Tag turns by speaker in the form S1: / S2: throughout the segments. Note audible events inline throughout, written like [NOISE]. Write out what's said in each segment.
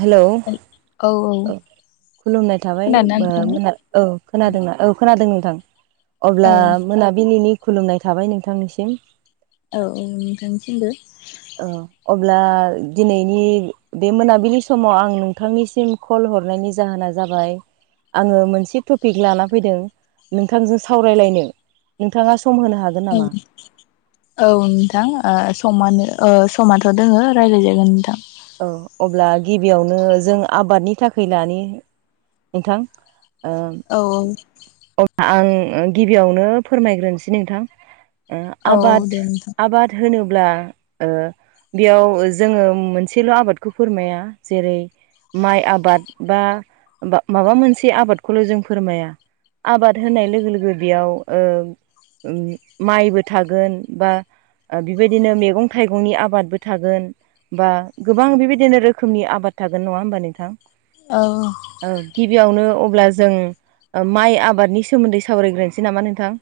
S1: Hello
S2: औ औ
S1: खुलुमनाय थाबाय
S2: खोनादोंना
S1: ओ मोना
S2: नोंथाङा
S1: औ खोनादोंना औ खोनादों नोंथां
S2: औ
S1: अब्ला मोनाबिलिनि खुलुमनाय थाबाय नोंथांनिसिम
S2: औ औ नोंथांनिसिमबो
S1: ओ अब्ला दिनैनि बे मोनाबिलि समाव आं नोंथांनिसिम कल हरनायनि जाहोना जाबाय आङो मोनसे टपिक लाना फैदों नोंथांजों सावरायलायनो नोंथाङा सम होनो हा
S2: औ औ नोंथां ओ समानो ओ समाथ' दोङो रायलायजागोन नोंथां
S1: औ अब्ला गिबियावनो जों आबादनि थाखाय लानि नोंथां ओ
S2: औ औ
S1: अब्ला आं गिबियावनो फोरमायग्रोनोसै नोंथां ओ
S2: औ
S1: आबाद
S2: दे नोंथां
S1: आबाद होनोब्ला ओ बियाव जोङो मोनसेल' आबादखौ फोरमाया जेरै माइ आबाद बा माबा मोनसे आबादखौल' जों फोरमाया आबाद होननाय लोगो लोगो बेयाव ओ माइबो थागोन बा ओ बिबायदिनो मेगं-थाइगंनि आबादबो थागोन बा गोबां बेबायदिनो रोखोमनि आबाद थागोन नङा होमबा नोंथां?
S2: औ
S1: ओ गिबियावनो अब्ला जों ओ माइ आबादनि सोमोन्दै सावरायग्रोनोसै नामा नोंथां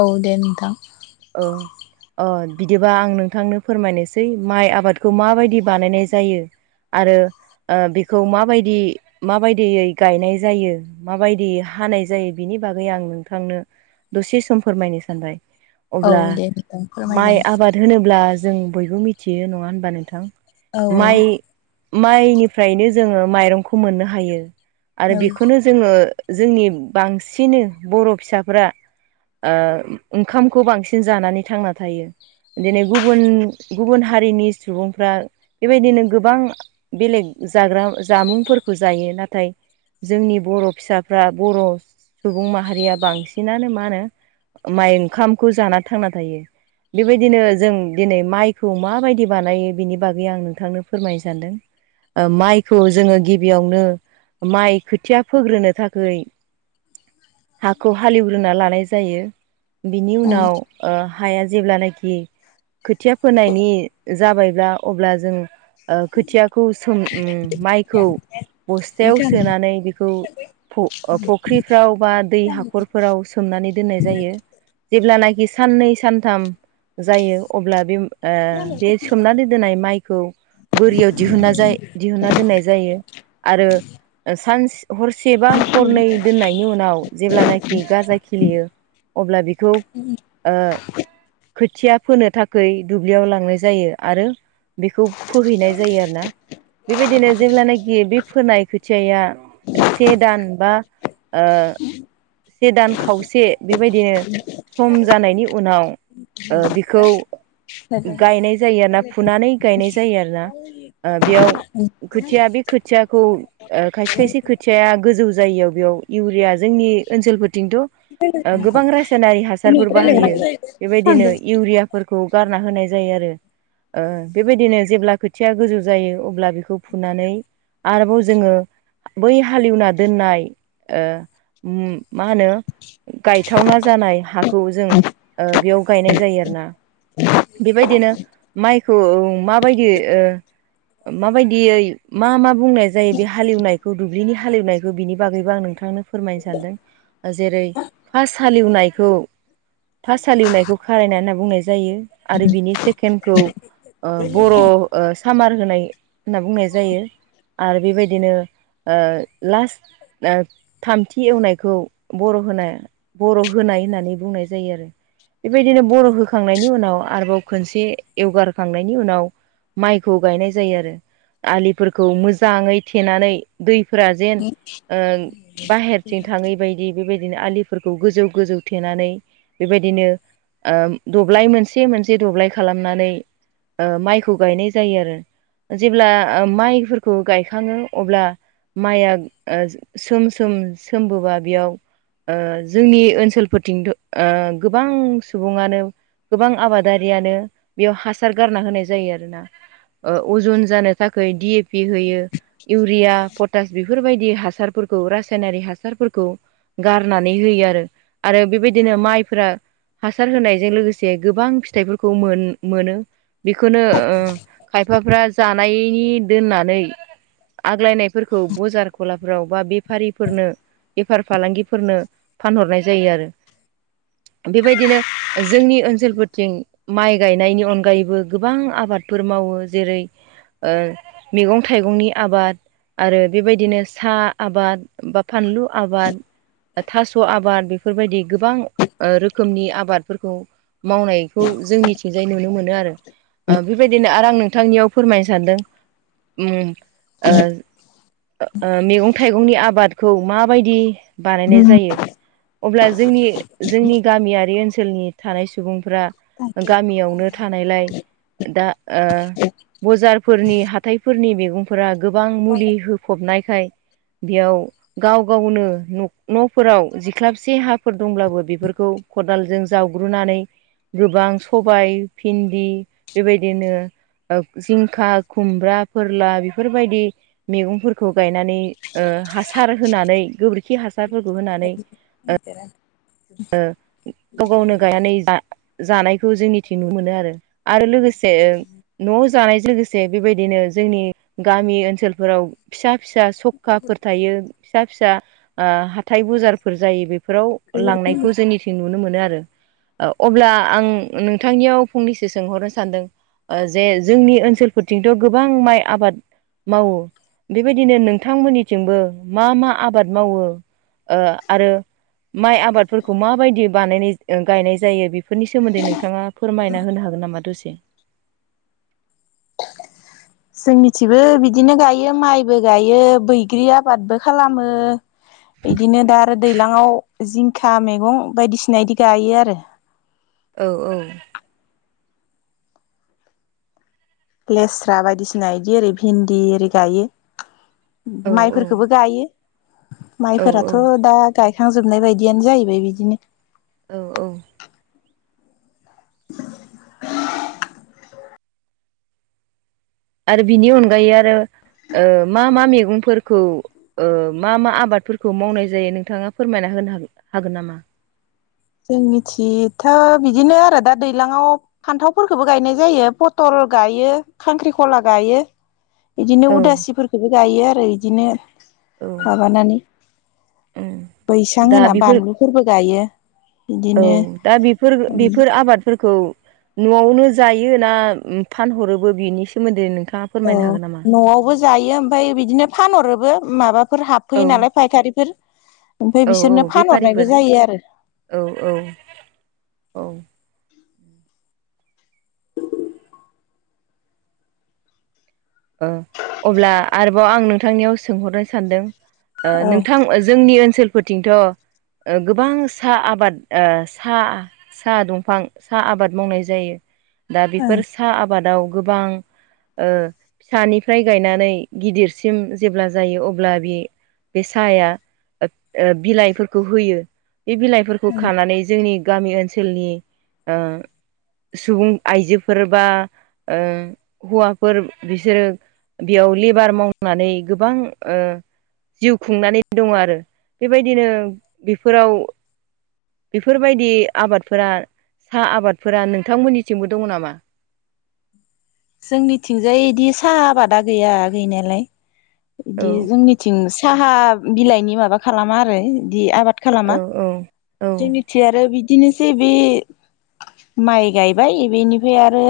S2: औ दे नोंथां
S1: ओ अ बिदिबा आं नोंथांनो फोरमायनोसै माइ आबादखौ माबायदि बानायनाय जायो आरो ओ बेखौ माबायदि माबायदियै गायनाय जायो माबायदि हानाय जायो बिनि बागै आं नोंथांनो दसे सम फोरमायनो सानबाय
S2: औ
S1: अब्ला
S2: दे नोंथां
S1: माइ
S2: फोरमायजागोन
S1: आबाद होनोब्ला जों बयबो मिथियो नङा होनबा नोंथां
S2: औ
S1: माइ माइनिफ्रायनो जोङो माइरंखौ मोननो हायो
S2: औ
S1: आरो बेखौनो जोङो जोंनि बांसिनो बर' फिसाफ्रा ओ ओंखामखौ बांसिन जानानै थांना थायो बिदिनो गुबुन गुबुन हारिनि सुबुंफ्रा बेबायदिनो गोबां बेलेग जाग्रा जामुंफोरखौ जायो नाथाय जोंनि बर' फिसा जोंहा बर' सुबुं माहारिया बांसिनानो मा होनो माइ ओंखामखौ जाना थांना थायो बेबायदिनो जों दिनै माइखौ माबायदि बानायो बिनि बागै आं नोंथांनो फोरमायनो सानदों माइखौ जोङो गिबियावनो माइ खोथिया फोग्रोनो थाखाय हाखौ हालेवग्रोना लानाय जायो बिनि
S2: औ
S1: उनाव हाया जेब्लानाखि खोथिया फोनायनि जाबायब्ला अब्ला जों खोथियाखौ सोम माइखौ बस्थायाव सोनानै बेखौ फुख्रिफ्राव बा दै हाखरफोराव सोमनानै दोननाय जायो जेब्लानाखि साननै सानथाम जायो अब्ला बे ओ बे
S2: जोंनिथिबो
S1: सोमनानै दोननाय माइखौ बोरियाव दिहुनना जाय दिहुनना दोननाय जायो आरो सानसे हरसेबा हरनै दोननाय बिनि उनाव जेब्लानाखि गाजा खिलियो अब्ला बेखौ खोथिया फोनो थाखाय दुब्लियाव लांनाय जायो आरो बेखौ फोहैनाय जायो आरोना बेबायदिनो जेब्लानाखि बे फोनाय खोथियाया से दान बा से दान खावसे बेबायदिनो सम जानायनि उनाव ओ बिखौ
S2: [INAUDIBLE]
S1: गायनाय जायो आरो ना फुनानै गायनाय जायो आरो ना बेयाव खोथिया बे खोथियाखौ खायसे खायसे खोथिया या गोजौ जायैयाव बेयाव इउरिया जोंनि ओनसोलफोरथिंथ' गोबां रासायनारि हासारफोर बाहायो बेबायदिनो इउरिया फोरखौ गारना होनाय जायो आरो बेबायदिनो जेब्ला खोथिया गोजौ जायो अब्ला बेखौ फुनानै आरोबाव जोङो बै हालेवना दोननाय मा होनो गायथावना जानाय हाखौ जों बेयाव गायनाय जायो आरो ना बेबायदिनो माइखौ मा माबायदि माबायदियै मा मा बुंनाय जायो बे हालेवनाय खौ दुब्लिनि हालेवनायखौ बिनि बागैबो आं नोंथांनो फोरमायनो सानदों जेरै फार्स्ट हालेवनायखौ फार्स्ट हालेवनायखौ खारायनाय होनना बुंनाय जायो आरो बिनि सेकेन्डखौ बर सामार होनाय होनना बुंनाय जायो आरो बेबायदिनो ओ लास्ट थामथि एवनायखौ बर' होनाय बर' होनाय होननानै बुंनाय जायो आरो बेबायदिनो बर' होखांनायनि उनाव आरोबाव खनसे एवगारखांनायनि उनाव माइखौ गायनाय जायो आरो आलिफोरखौ मोजाङै थेनानै दैफोरा जेन बाहेरथिं थाङै बायदि बेबायदिनो आलिफोरखौ गोजौ गोजौ थेनानै बेबायदिनो दब्लाय मोनसे मोनसे दब्लाय खालामनानै माइखौ गायनाय जायो आरो जेब्ला माइफोरखौ गायखाङो अब्ला माइआ सोम सोम सोमबोबा बेयाव जोंनि ओनसोलफोरथिंथ' गोबां सुबुङानो गोबां आबादारियानो बेयाव हासार गारना होनाय जायो आरोना अजन जानो थाखाय डि ए पि होयो इउरिया पटास बेफोरबायदि हासारफोरखौ रासायनारि हासारफोरखौ गारनानै होयो आरो आरो बेबायदिनो माइफोरा हासार होनायजों लोगोसे गोबां फिथाइफोरखौ मोन मोनो बेखौनो खायफाफ्रा जानायनि दोननानै आग्लायनाय फोरखौ बजार कलाफोराव बा बेफारिफोरनो बेफार फालांगिफोरनो फानहरनाय जायो आरो बेबायदिनो जोंनि ओनसोलफोरथिं माइ गायनायनि अनगायैबो गोबां आबादफोर मावो जेरै ओ मैगं थाइगंनि आबाद आरो बेबायदिनो साहा आबाद बा फानलु आबाद बा थास' आबाद बेफोरबायदि गोबां ओ रोखोमनि आबादफोरखौ मावनायखौ जोंनिथिंजाय नुनो मोनो आरो। ओ बेबायदिनो आरो आं नोंथांनियाव फोरमायनो सानदों उम ओ ओ मैगं थाइगंनि आबादखौ माबायदि बानायनाय जायो। अब्ला जोंनि जोंनि गामियारि ओनसोलनि थानाय सुबुंफ्रा गामियावनो थानायलाय दा ओ बजारफोरनि हाथाय फोरनि मैगंफोरा गोबां मुलि होफबनायखाय बेयाव गाव गावनो न'फोराव जिख्लाबसे हाफोर दंब्लाबो बेफोरखौ खदालजों जावग्रोनानै गोबां सबाइ भिन्दि बेबायदिनो ओ जिंखा खुमब्रा फोरला बेफोरबायदि मैगंफोरखौ गायनानै ओ हासार होनानै गोबोरखि हासारफोरखौ होनानै
S2: [INAUDIBLE]
S1: ओ गाव गावनो गायनानै जा जानायखौ जोंनिथिं नु मोनो आरो आरो लोगोसे न'वाव जानाय लोगोसे बेबायदिनो जोंनि गामि ओनसोलफोराव फिसा फिसा सखाफोर थायो फिसा फिसा ओ हाथाय बजारफोर जायो बे फोराव लांनायखौ जोंनिथिं नुनो मोनो आरो। अब्ला आं नोंथांनियाव फंनैसो सोंहरनो सानदों। ओ जे जोंनि ओनसोलफोरथिंथ' गोबां माइ आबाद मावो बेबायदिनो नोंथांमोननिथिंबो मा मा आबाद मावो? आरो माइ आबादफोर खौ माबायदि बानायनाय गायनाय जायो बेफोरनि सोमोन्दै नोंथाङा फोरमायना होनो हागोन नामा दसे?
S2: जोंनिथिबो बिदिनो गायो माइबो गायो बैग्रि आबादबो खालामो। इदिनो दा आरो दैलाङाव जिंखा मैगं बायदिसिना इदि गायो आरो।
S1: औ औ
S2: लेस्रा बायदिसिना इदि ओरै भिन्दि ओरै गायो।
S1: औ
S2: माइफोरखोबो गायो
S1: औ
S2: माइफोराथ' दा गायखांजोबनाय बायदियानो जाहैबाय बिदिनो
S1: औ औ आरो बिनि अनगायै आरो ओ मा मा मेगंफोरखौ ओ मा मा आबादफोरखौ मावनाय जायो नोंथाङा फोरमायना होनो हागोन नामा?
S2: जोंनिथिथ' बिदिनो आरो दा दैलाङाव फान्थावफोरखौबो गायनाय जायो पटल गायो खांख्रिखला गायो। इदिनो
S1: औ
S2: उदासिफोरखौबो गायो आरो इदिनो
S1: औ
S2: माबानानै
S1: ओम
S2: बैसां
S1: दा
S2: होना
S1: बेफोर
S2: बानलुफोरबो गायो।
S1: औ
S2: बिदिनो
S1: दा बेफोर बेफोर आबादफोरखौ न'वावनो जायो ना फानहरोबो बिनि सोमोन्दै नों
S2: औ न'वावबो जायो ओमफ्राय बिदिनो फानहरोबो माबाफोर
S1: औ
S2: हाबफैयो नालाय फायखारिफोर ओमफ्राय
S1: औ औ
S2: बिसोरनो
S1: बेफारिफोर
S2: फानहरनायबो जायो आरो।
S1: औ औ औ ओ अब्ला आरोबाव आं नोंथांनियाव सोंहरनो सानदों। ओ
S2: औ
S1: नोंथां जोंनि ओनसोलफोरथिंथ' ओ गोबां सा आबाद ओ सा सा दंफां सा आबाद मावनाय जायो। दा बेफोर सा आबादाव गोबां ओ फिसानिफ्राय गायनानै गिदिरसिम जेब्ला जायो अब्ला बे बे साहाया ओ ओ बिलाइफोरखौ होयो। बे बिलाइफोरखौ
S2: ओं
S1: खानानै जोंनि गामि ओनसोलनि ओ सुबुं आइजोफोर बा ओ हौवाफोर बिसोरो बेयाव लेबार मावनानै गोबां ओ जिउ खुंनानै दङ आरो बेबायदिनो बेफोराव बेफोरबायदि आबादफोरा साहा आबादफोरा नोंथांमोननिसिमबो दङ नामा?
S2: जोंनिथिंजाय बिदि साहा आबादा गैया गैनायालाय
S1: औ
S2: बिदि जोंनि थिं साहा बिलाइनि माबा खालामा आरो बिदि आबाद
S1: औ
S2: खालामा
S1: औ औ
S2: जोंनि खाथि आरो बिदिनोसै बे माइ गायबाय बेनिफ्राय आरो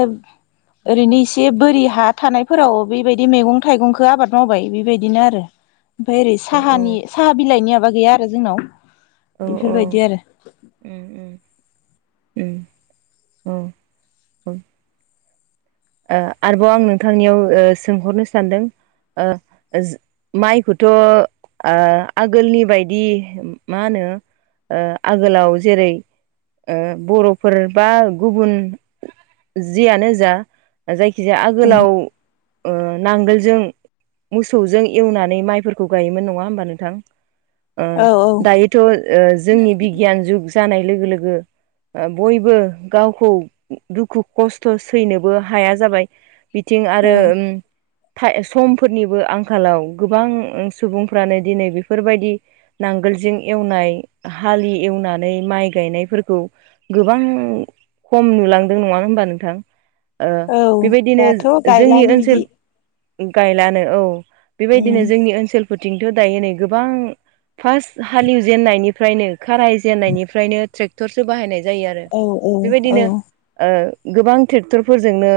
S2: ओरैनो इसे बोरि हा थानायफोराव बेबायदि मैगं थाइगंखौ आबाद मावबाय बेबायदिनो आरो
S1: [INAUDIBLE]
S2: ओमफ्राय ओरै
S1: औ
S2: साहानि साहा बिलाइनि माबा गैया आरो जोंनाव
S1: औ औ
S2: बेफोरबायदि आरो
S1: उम उम उम औ औ ओ आरोबाव आं नोंथांनियाव ओ सोंहरनो सानदों ओ जों माइखौथ' आगोलनि बायदि मा होनो ओ आगोलाव जेरै ओ बर'फोर बा गुबुन जियानो जा जायखिजाया
S2: उम
S1: आगोलाव ओ नांगोलजों मोसौजों एवनानै माइफोरखौ गायोमोन नङा होमबा नोंथां? ओ
S2: औ औ
S1: दायोथ' ओ जोंनि बिगियान जुग जानाय लोगो लोगो ओ बयबो गावखौ दुखु खस्थ' सैनोबो हाया जाबाय बिथिं
S2: औ
S1: आरो उम थाय समफोरनिबो आंखालाव गोबां सुबुंफ्रानो दिनै बेफोरबायदि नांगोलजों एवनाय हालि एवनानै माइ गायनायफोरखौ गोबां खम नुलांदों नङा होमबा नोंथां? ओ
S2: औ
S1: बेबायदिनो
S2: दाथ'
S1: जोंनि
S2: गायलानो बिदि
S1: ओनसोल गायलानो औ बेबायदिनो
S2: उम
S1: जोंनि ओनसोल फोरथिंथ' दायो नै गोबां फार्स्ट हालेवजेननायनिफ्रायनो खाराय जेननायनिफ्रायनो ट्रेक्टरसो बाहायनाय जायो आरो
S2: औ औ औ
S1: बेबायदिनो ओ गोबां ट्रेक्टर फोरजोंनो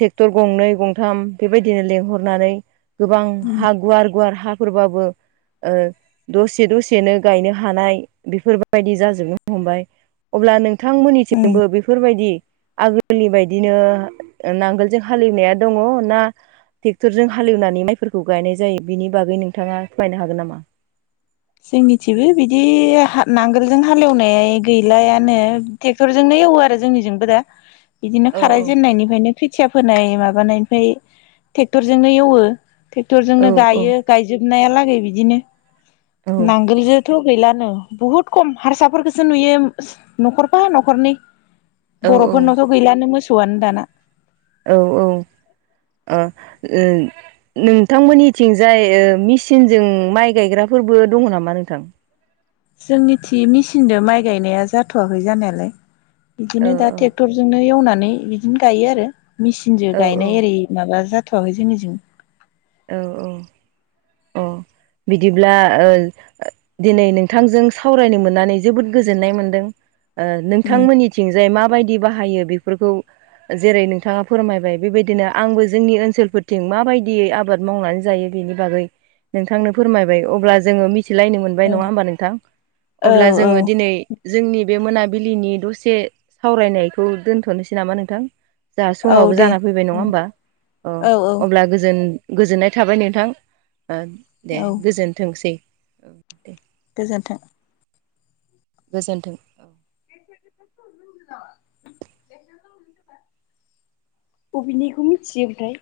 S1: ट्रेक्टर गंनै गंथाम बेबायदिनो लेंंहरनानै गोबां
S2: उम
S1: हा गुवार गुवार हाफोरबाबो ओ दसे दसेनो गायनो हानाय बेफोरबायदि जाजोबनो हमबाय अब्ला
S2: उम
S1: नोंथांमोननिथिंबो बेफोरबायदि आगोलनि बायदि बिदिनो नांगोलजों हाललिवनाया दङ ना ट्रेक्टरजों हालेवनानै माइफोरखौ गायनाय जायो बिनि बागै नोंथाङा फोरमायनो हागोन नामा?
S2: जोंनिथिबो बिदि नांगोलजों हालेवनाय गैलायानो। ट्रेक्टरजोंनो एवो आरो जोंनिजोंबो दा।
S1: [INAUDIBLE]
S2: बिदिनो खाराय
S1: औ
S2: जेननायनिफ्रायनो खोथिया फोनाय माबानायनिफ्राय ट्रेक्टरजोंनो एवो
S1: औ
S2: ट्रेक्टरजोंनो गायो गायजोबनायालागै बिदिनो नांगोलजों थ' गैलानो बुहुत खम हारसाफोरखौसो नुयो न'खरफा न'खरनै
S1: औ
S2: बर'फोरनावथ' गैलानो मोसौआनो दाना
S1: औ औ नोंथांमोननिथिंजा ओ मेचिनजों माइ गायग्राफोरबो दङ नामा नोंथां?
S2: जोंनिथि मेचिनजों माइ गायनाया जाथ'वाखै जानायालाय
S1: औ
S2: बिदिनो दा ट्रेक्टर जोंनो एवनानै बिदिनो गायो आरो मेसिनजों
S1: औ औ
S2: गायनाय एरै माबा जाथ'वाखै जोंनिजों
S1: औ औ अ बिदिब्ला ओ दिनै नोंथांजों सावरायनो मोननानै जोबोद गोजोननाय मोन्दों नोंथांमोननि थिंजाय माबायदि बाहायो बेफोरखौ जेरै नोंथाङा फोरमायबाय बेबायदिनो आंबो जोंनि ओनसोलफोरथिं माबायदियै आबाद मावनानै जायो बेनि बागै नोंथांनो फोरमायबाय अब्ला जोङो मिथिलायनो मोनबाय नङा होमबा नोंथां
S2: औ
S1: अब्ला
S2: औ
S1: जोङो दिनै जोंनि बे मोनाबिलिनि दसे सावरायनायखौ दोनथ'नोसै नामा नोंथां जोंहा
S2: औ
S1: समावबो
S2: दे
S1: जाना फैबाय नङा होमबा अ
S2: औ औ
S1: अब्ला गोजोन गोजोननाय थाबाय नोंथां ओ दे
S2: औ
S1: गोजोन थोंसै
S2: गोजोन्थों
S1: गोजोन्थों औ
S2: [INAUDIBLE] [INAUDIBLE] बबेनिखौ मिथियो ओमफ्राय